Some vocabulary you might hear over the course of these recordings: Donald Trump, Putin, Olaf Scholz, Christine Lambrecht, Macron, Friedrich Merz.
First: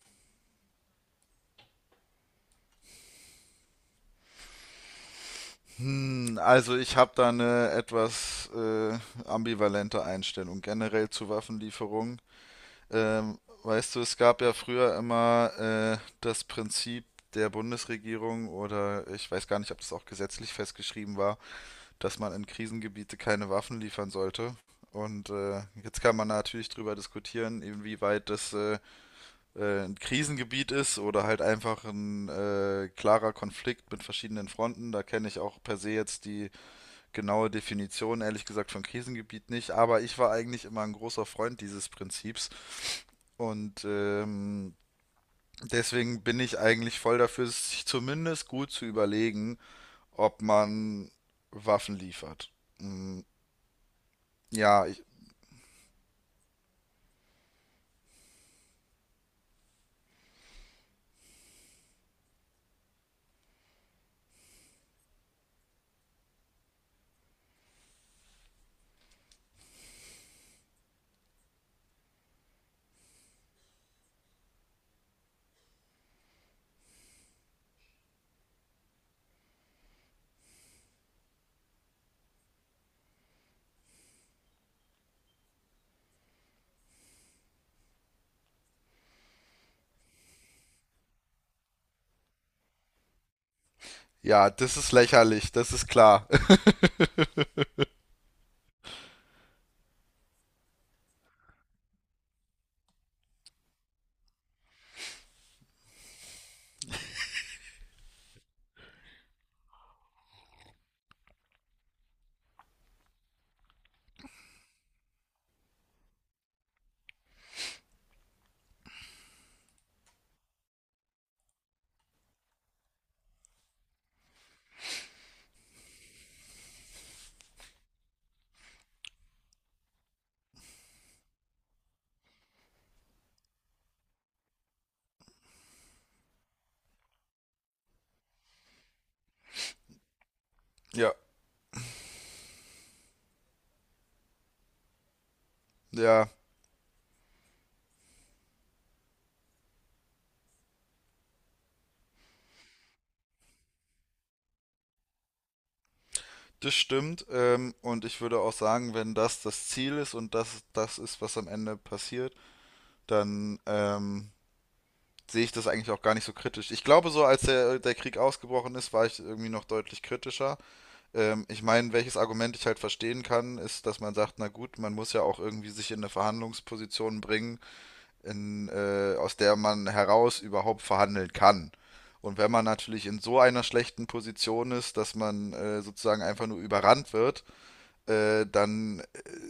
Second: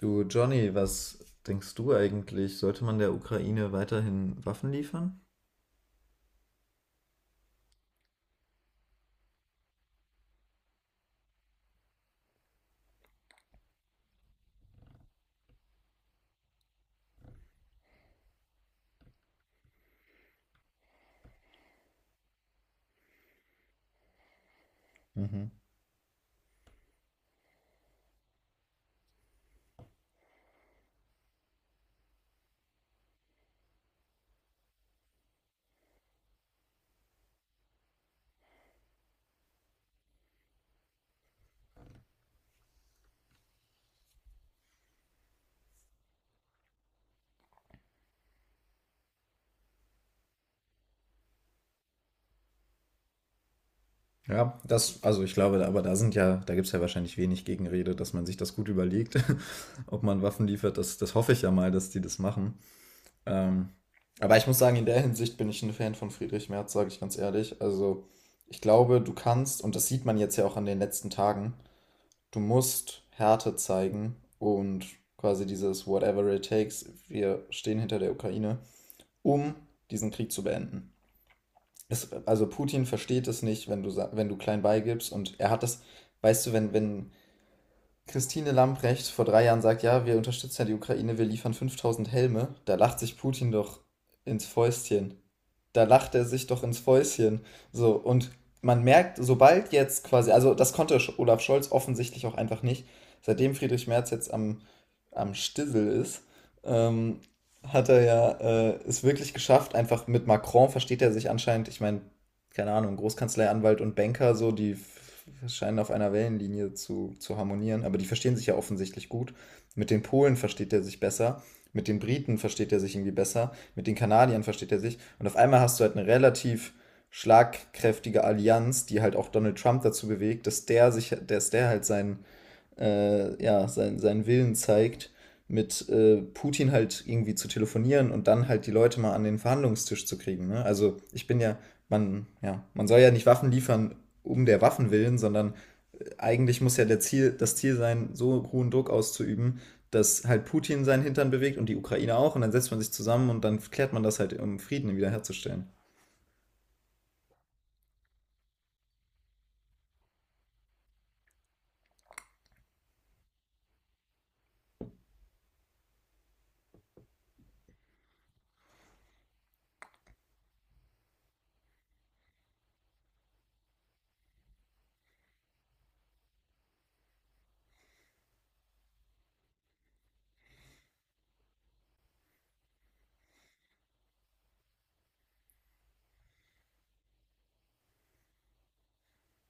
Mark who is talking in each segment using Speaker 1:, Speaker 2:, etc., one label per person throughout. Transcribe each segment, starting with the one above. Speaker 1: Du, Johnny, was denkst du eigentlich? Sollte man der Ukraine weiterhin Waffen liefern?
Speaker 2: Also ich habe da eine etwas ambivalente Einstellung generell zu Waffenlieferungen. Ähm, Weißt du, es gab ja früher immer das Prinzip der Bundesregierung oder ich weiß gar nicht, ob das auch gesetzlich festgeschrieben war, dass man in Krisengebiete keine Waffen liefern sollte. Und
Speaker 1: Mhm.
Speaker 2: jetzt kann man natürlich drüber diskutieren, inwieweit das ein Krisengebiet ist oder halt einfach ein klarer Konflikt mit verschiedenen Fronten. Da kenne ich auch per se jetzt die genaue Definition, ehrlich gesagt, von Krisengebiet nicht, aber ich war eigentlich immer ein großer Freund dieses Prinzips und deswegen bin ich eigentlich voll dafür, sich zumindest gut zu überlegen, ob man Waffen liefert. Mm,
Speaker 1: Ja,
Speaker 2: Ja,
Speaker 1: das,
Speaker 2: ich,
Speaker 1: also ich glaube, aber da sind ja, da gibt es ja wahrscheinlich wenig Gegenrede, dass man sich das gut überlegt, ob man Waffen liefert. Das, das hoffe ich ja mal, dass die das machen. Ähm, aber ich muss sagen, in der Hinsicht bin ich ein Fan von Friedrich Merz, sage ich ganz ehrlich. Also ich glaube, du kannst, und das sieht man jetzt ja auch an den letzten Tagen, du musst Härte zeigen und quasi dieses Whatever it takes, wir stehen hinter der Ukraine, um diesen Krieg zu beenden. Es, also Putin versteht es nicht, wenn du, wenn du klein beigibst, und er hat das, weißt du, wenn, wenn Christine Lambrecht vor 3 Jahren sagt, ja, wir unterstützen ja die Ukraine, wir liefern 5000 Helme, da lacht sich Putin doch ins
Speaker 2: ja, das ist
Speaker 1: Fäustchen.
Speaker 2: lächerlich, das
Speaker 1: Da
Speaker 2: ist
Speaker 1: lacht er
Speaker 2: klar.
Speaker 1: sich doch ins Fäustchen. So, und man merkt, sobald jetzt quasi, also das konnte Olaf Scholz offensichtlich auch einfach nicht, seitdem Friedrich Merz jetzt am, am Stissel ist, ähm, hat er ja es wirklich geschafft, einfach mit Macron versteht er sich anscheinend, ich meine, keine Ahnung, Großkanzlei, Anwalt und Banker, so, die scheinen auf einer Wellenlinie zu harmonieren, aber die verstehen sich ja offensichtlich gut. Mit den Polen versteht er sich besser, mit den Briten versteht er sich irgendwie besser, mit den Kanadiern versteht er sich. Und auf einmal hast du halt eine relativ schlagkräftige Allianz, die halt auch Donald Trump dazu bewegt, dass der sich, dass der halt seinen ja, sein, seinen Willen zeigt, mit Putin halt irgendwie zu telefonieren und dann halt die Leute mal an den Verhandlungstisch zu kriegen. Ne? Also
Speaker 2: Ja,
Speaker 1: ich bin ja, man soll ja nicht Waffen liefern um der Waffen willen, sondern
Speaker 2: ja,
Speaker 1: eigentlich muss ja der Ziel, das Ziel sein, so hohen Druck auszuüben, dass halt Putin seinen Hintern bewegt und die Ukraine auch, und dann setzt man sich zusammen und dann klärt man das halt, um Frieden wiederherzustellen.
Speaker 2: das stimmt. Und ich würde auch sagen, wenn das das Ziel ist und das das ist, was am Ende passiert, dann sehe ich das eigentlich auch gar nicht so kritisch. Ich glaube, so als der Krieg ausgebrochen ist, war ich irgendwie noch deutlich kritischer. Ich meine, welches Argument ich halt verstehen kann, ist, dass man sagt, na gut, man muss ja auch irgendwie sich in eine Verhandlungsposition bringen, aus der man heraus überhaupt verhandeln kann. Und wenn man natürlich in so einer schlechten Position ist, dass man sozusagen einfach nur überrannt wird, dann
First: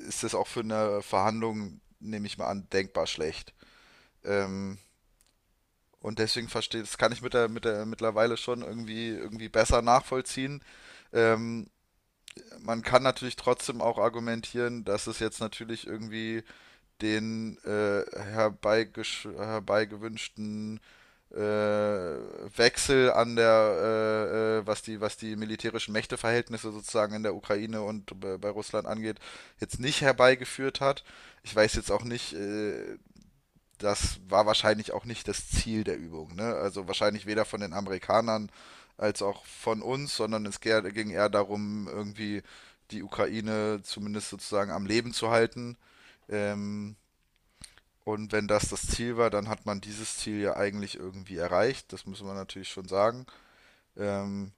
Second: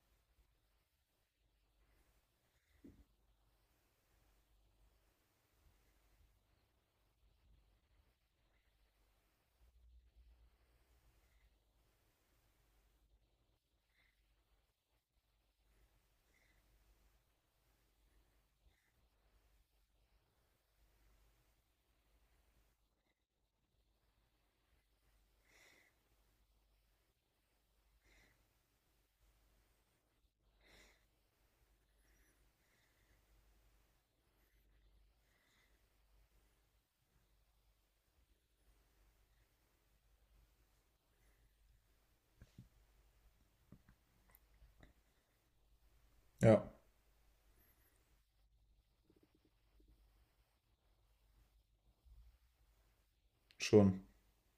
Speaker 2: ist das auch für eine Verhandlung, nehme ich mal an, denkbar schlecht. Ähm, und deswegen verstehe, das kann ich mit der mittlerweile schon irgendwie besser nachvollziehen. Ähm, Man kann natürlich trotzdem auch argumentieren, dass es jetzt natürlich irgendwie den herbeigewünschten Wechsel an was die militärischen Mächteverhältnisse sozusagen in der Ukraine und bei, bei Russland angeht, jetzt nicht herbeigeführt hat. Ich weiß jetzt auch nicht, das war wahrscheinlich auch nicht das Ziel der Übung. Ne? Also wahrscheinlich weder von den Amerikanern als auch von uns, sondern es ging eher darum, irgendwie die Ukraine zumindest sozusagen am Leben zu halten.
Speaker 1: Ja,
Speaker 2: Ähm, und wenn das das Ziel war, dann hat man dieses Ziel ja eigentlich irgendwie erreicht. Das müssen wir natürlich schon sagen.
Speaker 1: schon.
Speaker 2: Ähm,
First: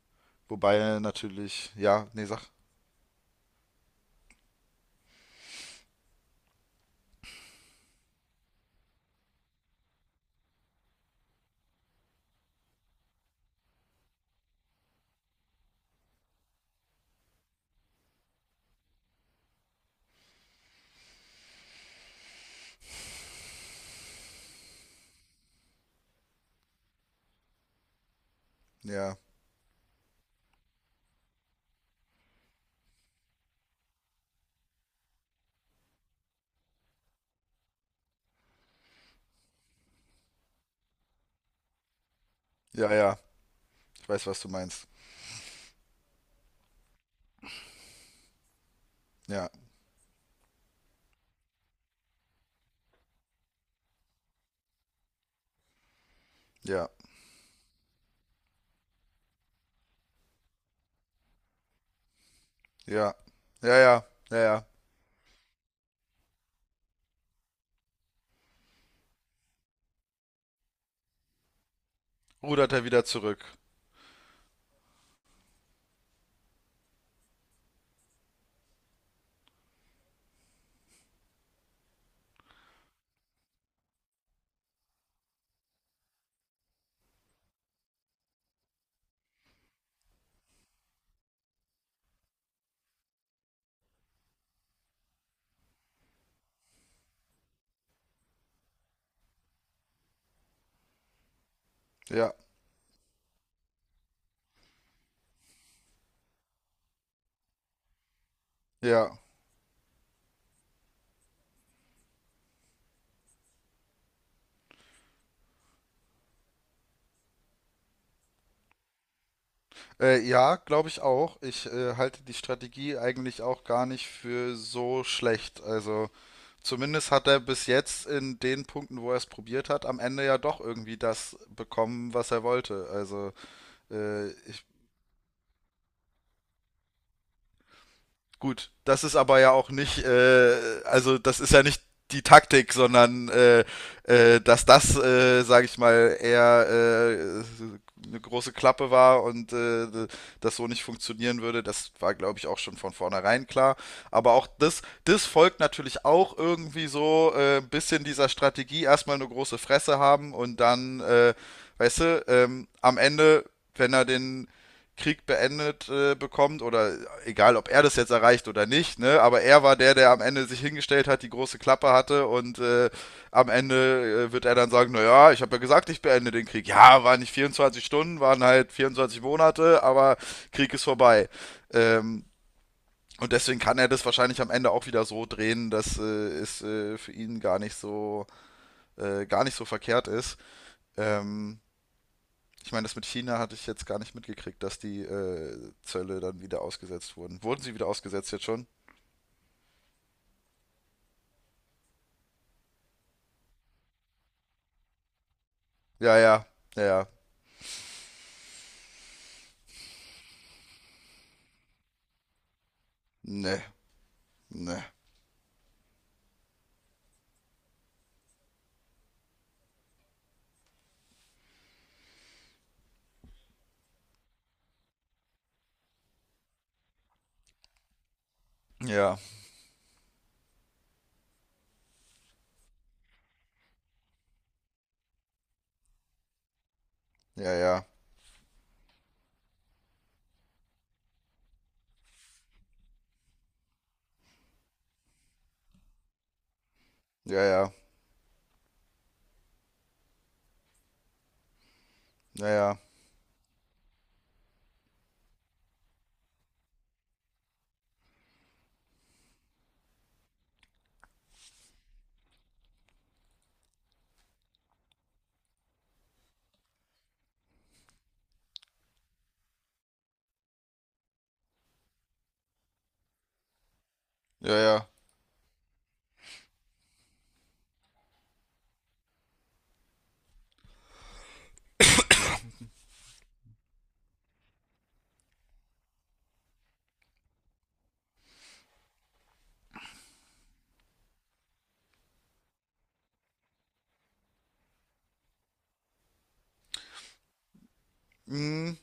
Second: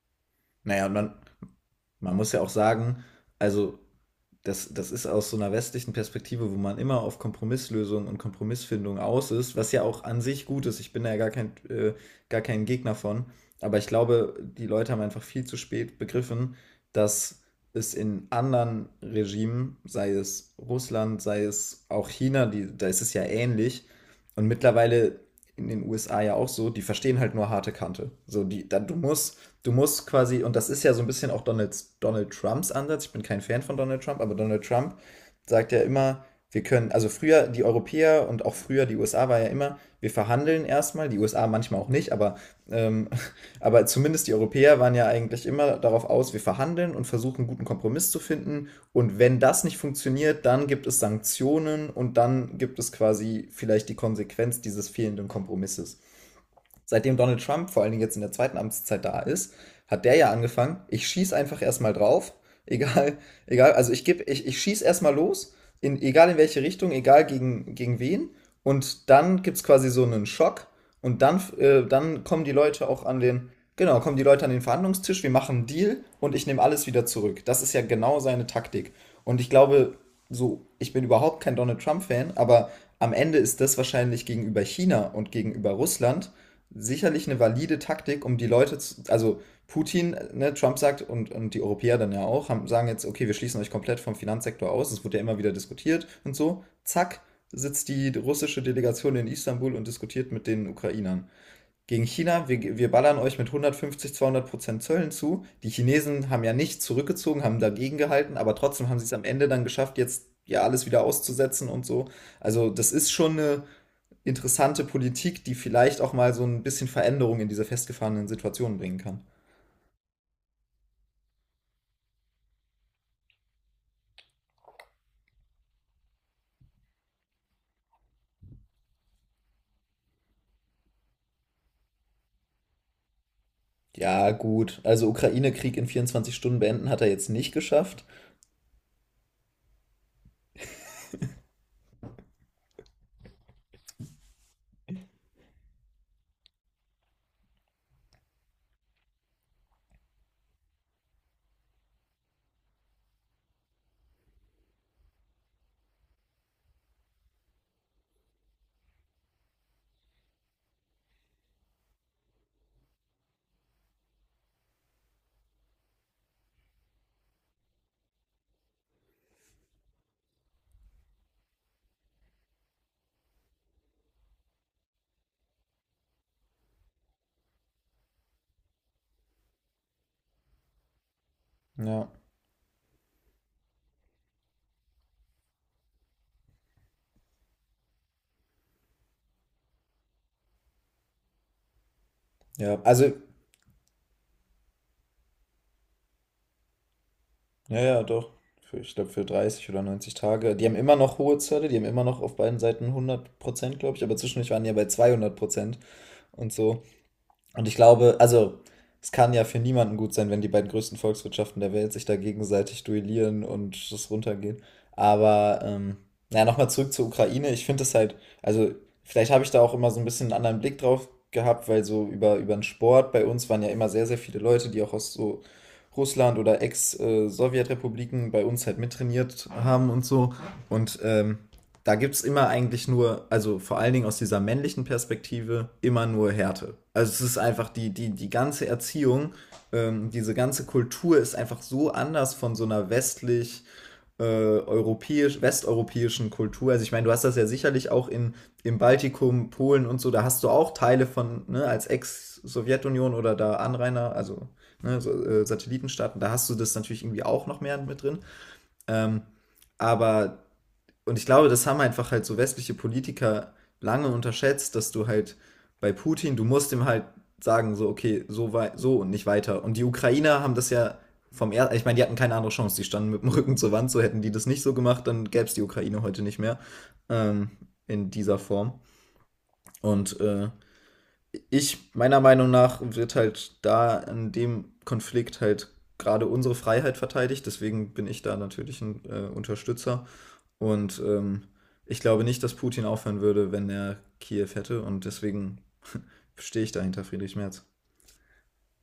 Speaker 1: Naja, und
Speaker 2: wobei
Speaker 1: man,
Speaker 2: natürlich, ja,
Speaker 1: man
Speaker 2: nee,
Speaker 1: muss ja
Speaker 2: sag,
Speaker 1: auch sagen, also das, das ist aus so einer westlichen Perspektive, wo man immer auf Kompromisslösungen und Kompromissfindung aus ist, was ja auch an sich gut ist. Ich bin da ja gar kein Gegner von. Aber ich glaube, die Leute haben einfach viel zu spät begriffen, dass es in anderen Regimen, sei es Russland, sei es auch China, die, da ist es ja ähnlich. Und mittlerweile in den USA ja auch so, die verstehen halt nur harte Kante. So, die, da, du
Speaker 2: ja,
Speaker 1: musst du musst quasi, und das ist ja so ein bisschen auch Donald, Donald Trumps Ansatz, ich bin kein Fan von Donald Trump, aber Donald Trump sagt ja immer, wir können, also früher die Europäer und auch früher die USA war ja immer, wir verhandeln erstmal, die USA manchmal auch nicht, aber,
Speaker 2: ja,
Speaker 1: ähm,
Speaker 2: ja,
Speaker 1: aber
Speaker 2: ich
Speaker 1: zumindest
Speaker 2: weiß,
Speaker 1: die
Speaker 2: was du
Speaker 1: Europäer
Speaker 2: meinst.
Speaker 1: waren ja eigentlich immer darauf aus, wir verhandeln und versuchen, einen guten Kompromiss zu finden. Und wenn
Speaker 2: Ja,
Speaker 1: das nicht funktioniert, dann gibt es Sanktionen und dann gibt es quasi vielleicht die Konsequenz dieses fehlenden Kompromisses.
Speaker 2: ja,
Speaker 1: Seitdem Donald Trump vor allen Dingen jetzt in der zweiten Amtszeit da ist, hat der ja angefangen, ich schieß einfach erstmal drauf,
Speaker 2: ja,
Speaker 1: egal,
Speaker 2: ja,
Speaker 1: egal, also
Speaker 2: ja,
Speaker 1: ich gebe,
Speaker 2: ja,
Speaker 1: ich
Speaker 2: ja.
Speaker 1: schieß erstmal los, in, egal in welche Richtung, egal gegen, gegen wen, und dann gibt's quasi so einen Schock und dann, dann kommen die
Speaker 2: Rudert er
Speaker 1: Leute auch
Speaker 2: wieder
Speaker 1: an
Speaker 2: zurück.
Speaker 1: den, genau, kommen die Leute an den Verhandlungstisch, wir machen einen Deal und ich nehme alles wieder zurück. Das ist ja genau seine Taktik. Und ich glaube, so, ich bin überhaupt kein Donald Trump-Fan, aber am Ende ist das wahrscheinlich gegenüber China und gegenüber Russland sicherlich eine valide Taktik, um die Leute zu, also Putin, ne, Trump sagt, und die Europäer dann ja auch, haben, sagen jetzt, okay, wir schließen euch komplett vom Finanzsektor aus, das wurde ja immer wieder diskutiert und so, zack, sitzt die russische Delegation in Istanbul und diskutiert mit den Ukrainern. Gegen
Speaker 2: Ja,
Speaker 1: China, wir ballern euch mit 150, 200% Zöllen zu. Die Chinesen haben ja nicht zurückgezogen, haben dagegen gehalten, aber trotzdem haben sie
Speaker 2: ja,
Speaker 1: es am Ende dann geschafft, jetzt ja alles wieder auszusetzen und so. Also das ist schon eine interessante Politik, die vielleicht auch mal so ein bisschen Veränderung in diese festgefahrenen Situationen bringen kann.
Speaker 2: Ja, glaube ich auch. Ich halte die Strategie eigentlich auch gar nicht für so schlecht. Also zumindest hat er bis jetzt in den Punkten, wo er es probiert hat, am Ende ja doch irgendwie das bekommen, was er wollte. Also
Speaker 1: Ja,
Speaker 2: ich.
Speaker 1: gut. Also Ukraine-Krieg in 24 Stunden beenden hat er jetzt nicht geschafft.
Speaker 2: Gut, das ist aber ja auch nicht, also das ist ja nicht die Taktik, sondern dass das, sage ich mal, eher äh, eine große Klappe war und das so nicht funktionieren würde, das war, glaube ich, auch schon von vornherein klar. Aber auch das, das folgt natürlich auch irgendwie so ein bisschen dieser Strategie, erstmal eine große Fresse haben und dann, weißt du, am Ende, wenn er den Krieg beendet bekommt oder egal, ob er das jetzt erreicht oder nicht, ne? Aber er war der, der am Ende sich hingestellt hat, die große Klappe hatte und am Ende wird er dann sagen, naja, ich habe ja gesagt, ich beende den Krieg. Ja, waren nicht 24 Stunden, waren halt 24 Monate, aber Krieg ist vorbei.
Speaker 1: Ja,
Speaker 2: Ähm, und deswegen kann er das wahrscheinlich am Ende auch wieder so drehen, dass es für ihn gar nicht so verkehrt ist. Ähm, ich
Speaker 1: ja.
Speaker 2: meine, das mit
Speaker 1: Also,
Speaker 2: China hatte ich jetzt gar nicht mitgekriegt, dass die Zölle dann wieder ausgesetzt wurden. Wurden sie
Speaker 1: ja,
Speaker 2: wieder
Speaker 1: ja,
Speaker 2: ausgesetzt
Speaker 1: doch.
Speaker 2: jetzt schon?
Speaker 1: Für, ich glaube, für 30 oder 90 Tage. Die haben immer noch hohe Zölle, die haben immer noch auf beiden Seiten 100%, glaube ich, aber zwischendurch waren die ja bei 200%
Speaker 2: Ja, ja,
Speaker 1: und so.
Speaker 2: ja, ja.
Speaker 1: Und ich glaube, also es kann ja für niemanden gut sein, wenn die beiden größten Volkswirtschaften der Welt sich da gegenseitig duellieren
Speaker 2: Ne,
Speaker 1: und das runtergehen.
Speaker 2: ne.
Speaker 1: Aber ja, nochmal zurück zur Ukraine. Ich finde es halt, also vielleicht habe ich da auch immer so ein bisschen einen anderen Blick drauf gehabt, weil so über, über den Sport bei uns waren ja immer sehr, sehr viele Leute, die auch aus so Russland oder Ex-Sowjetrepubliken bei uns halt
Speaker 2: Ja,
Speaker 1: mittrainiert haben und so. Und da gibt es immer eigentlich nur, also vor allen Dingen aus dieser männlichen Perspektive, immer nur Härte. Also es ist
Speaker 2: ja,
Speaker 1: einfach
Speaker 2: ja,
Speaker 1: die, die, die ganze Erziehung, diese ganze Kultur ist einfach so anders von so einer westlich, europäisch, westeuropäischen Kultur. Also ich meine, du hast das
Speaker 2: ja,
Speaker 1: ja
Speaker 2: ja,
Speaker 1: sicherlich auch in, im Baltikum, Polen und so, da hast du auch Teile von, ne, als
Speaker 2: ja, ja,
Speaker 1: Ex-Sowjetunion oder da Anrainer, also ne, so, Satellitenstaaten, da hast du das natürlich irgendwie auch noch mehr mit drin. Ähm, aber und ich glaube, das haben einfach halt so westliche Politiker lange unterschätzt, dass du halt bei Putin, du musst ihm halt sagen, so, okay, so, so und nicht weiter. Und die Ukrainer haben das ja vom ersten, ich meine, die hatten keine andere Chance, die standen mit dem Rücken zur Wand, so hätten die das
Speaker 2: ja,
Speaker 1: nicht so
Speaker 2: ja.
Speaker 1: gemacht, dann gäbe es die Ukraine heute nicht mehr ähm, in dieser Form. Und ich, meiner Meinung nach, wird halt da in dem Konflikt halt gerade unsere Freiheit verteidigt, deswegen bin ich da natürlich ein Unterstützer. Und ich glaube nicht, dass Putin aufhören würde, wenn er Kiew hätte. Und deswegen stehe ich dahinter Friedrich Merz.
Speaker 2: Hm,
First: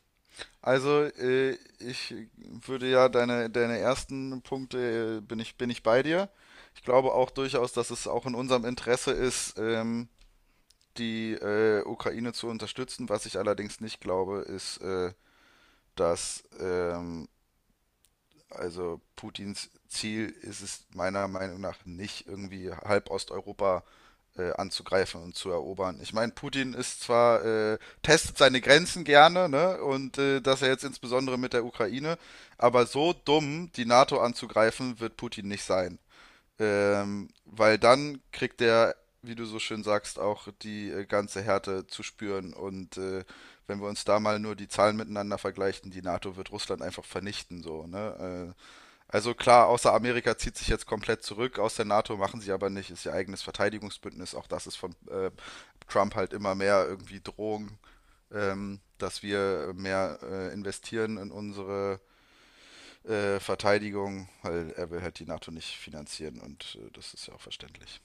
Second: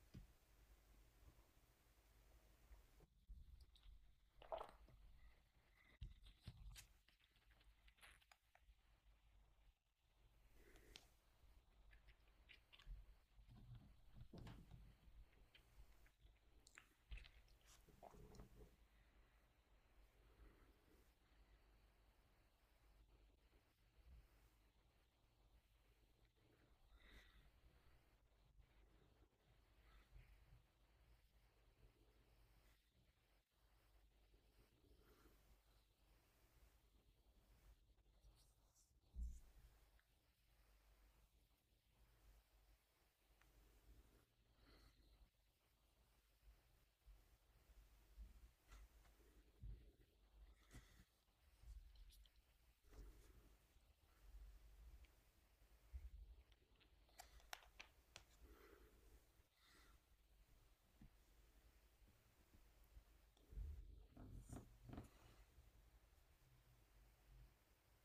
Speaker 2: also, äh, ich würde ja deine ersten Punkte, bin ich bei dir. Ich glaube auch durchaus, dass es auch in unserem Interesse ist, die Ukraine zu unterstützen. Was ich allerdings nicht glaube, ist, dass also Putins Ziel ist es meiner Meinung nach nicht, irgendwie halb Osteuropa anzugreifen und zu erobern. Ich meine, Putin ist zwar, testet seine Grenzen gerne, ne? Und das er jetzt insbesondere mit der Ukraine, aber so dumm, die NATO anzugreifen, wird Putin nicht sein. Weil dann kriegt er, wie du so schön sagst, auch die ganze Härte zu spüren. Und wenn wir uns da mal nur die Zahlen miteinander vergleichen, die NATO wird Russland einfach vernichten, so, ne? Also klar, außer Amerika zieht sich jetzt komplett zurück aus der NATO, machen sie aber nicht, ist ihr eigenes Verteidigungsbündnis. Auch das ist von Trump halt immer mehr irgendwie Drohung, dass wir mehr investieren in unsere Verteidigung, weil er will halt die NATO nicht finanzieren und das ist ja auch verständlich.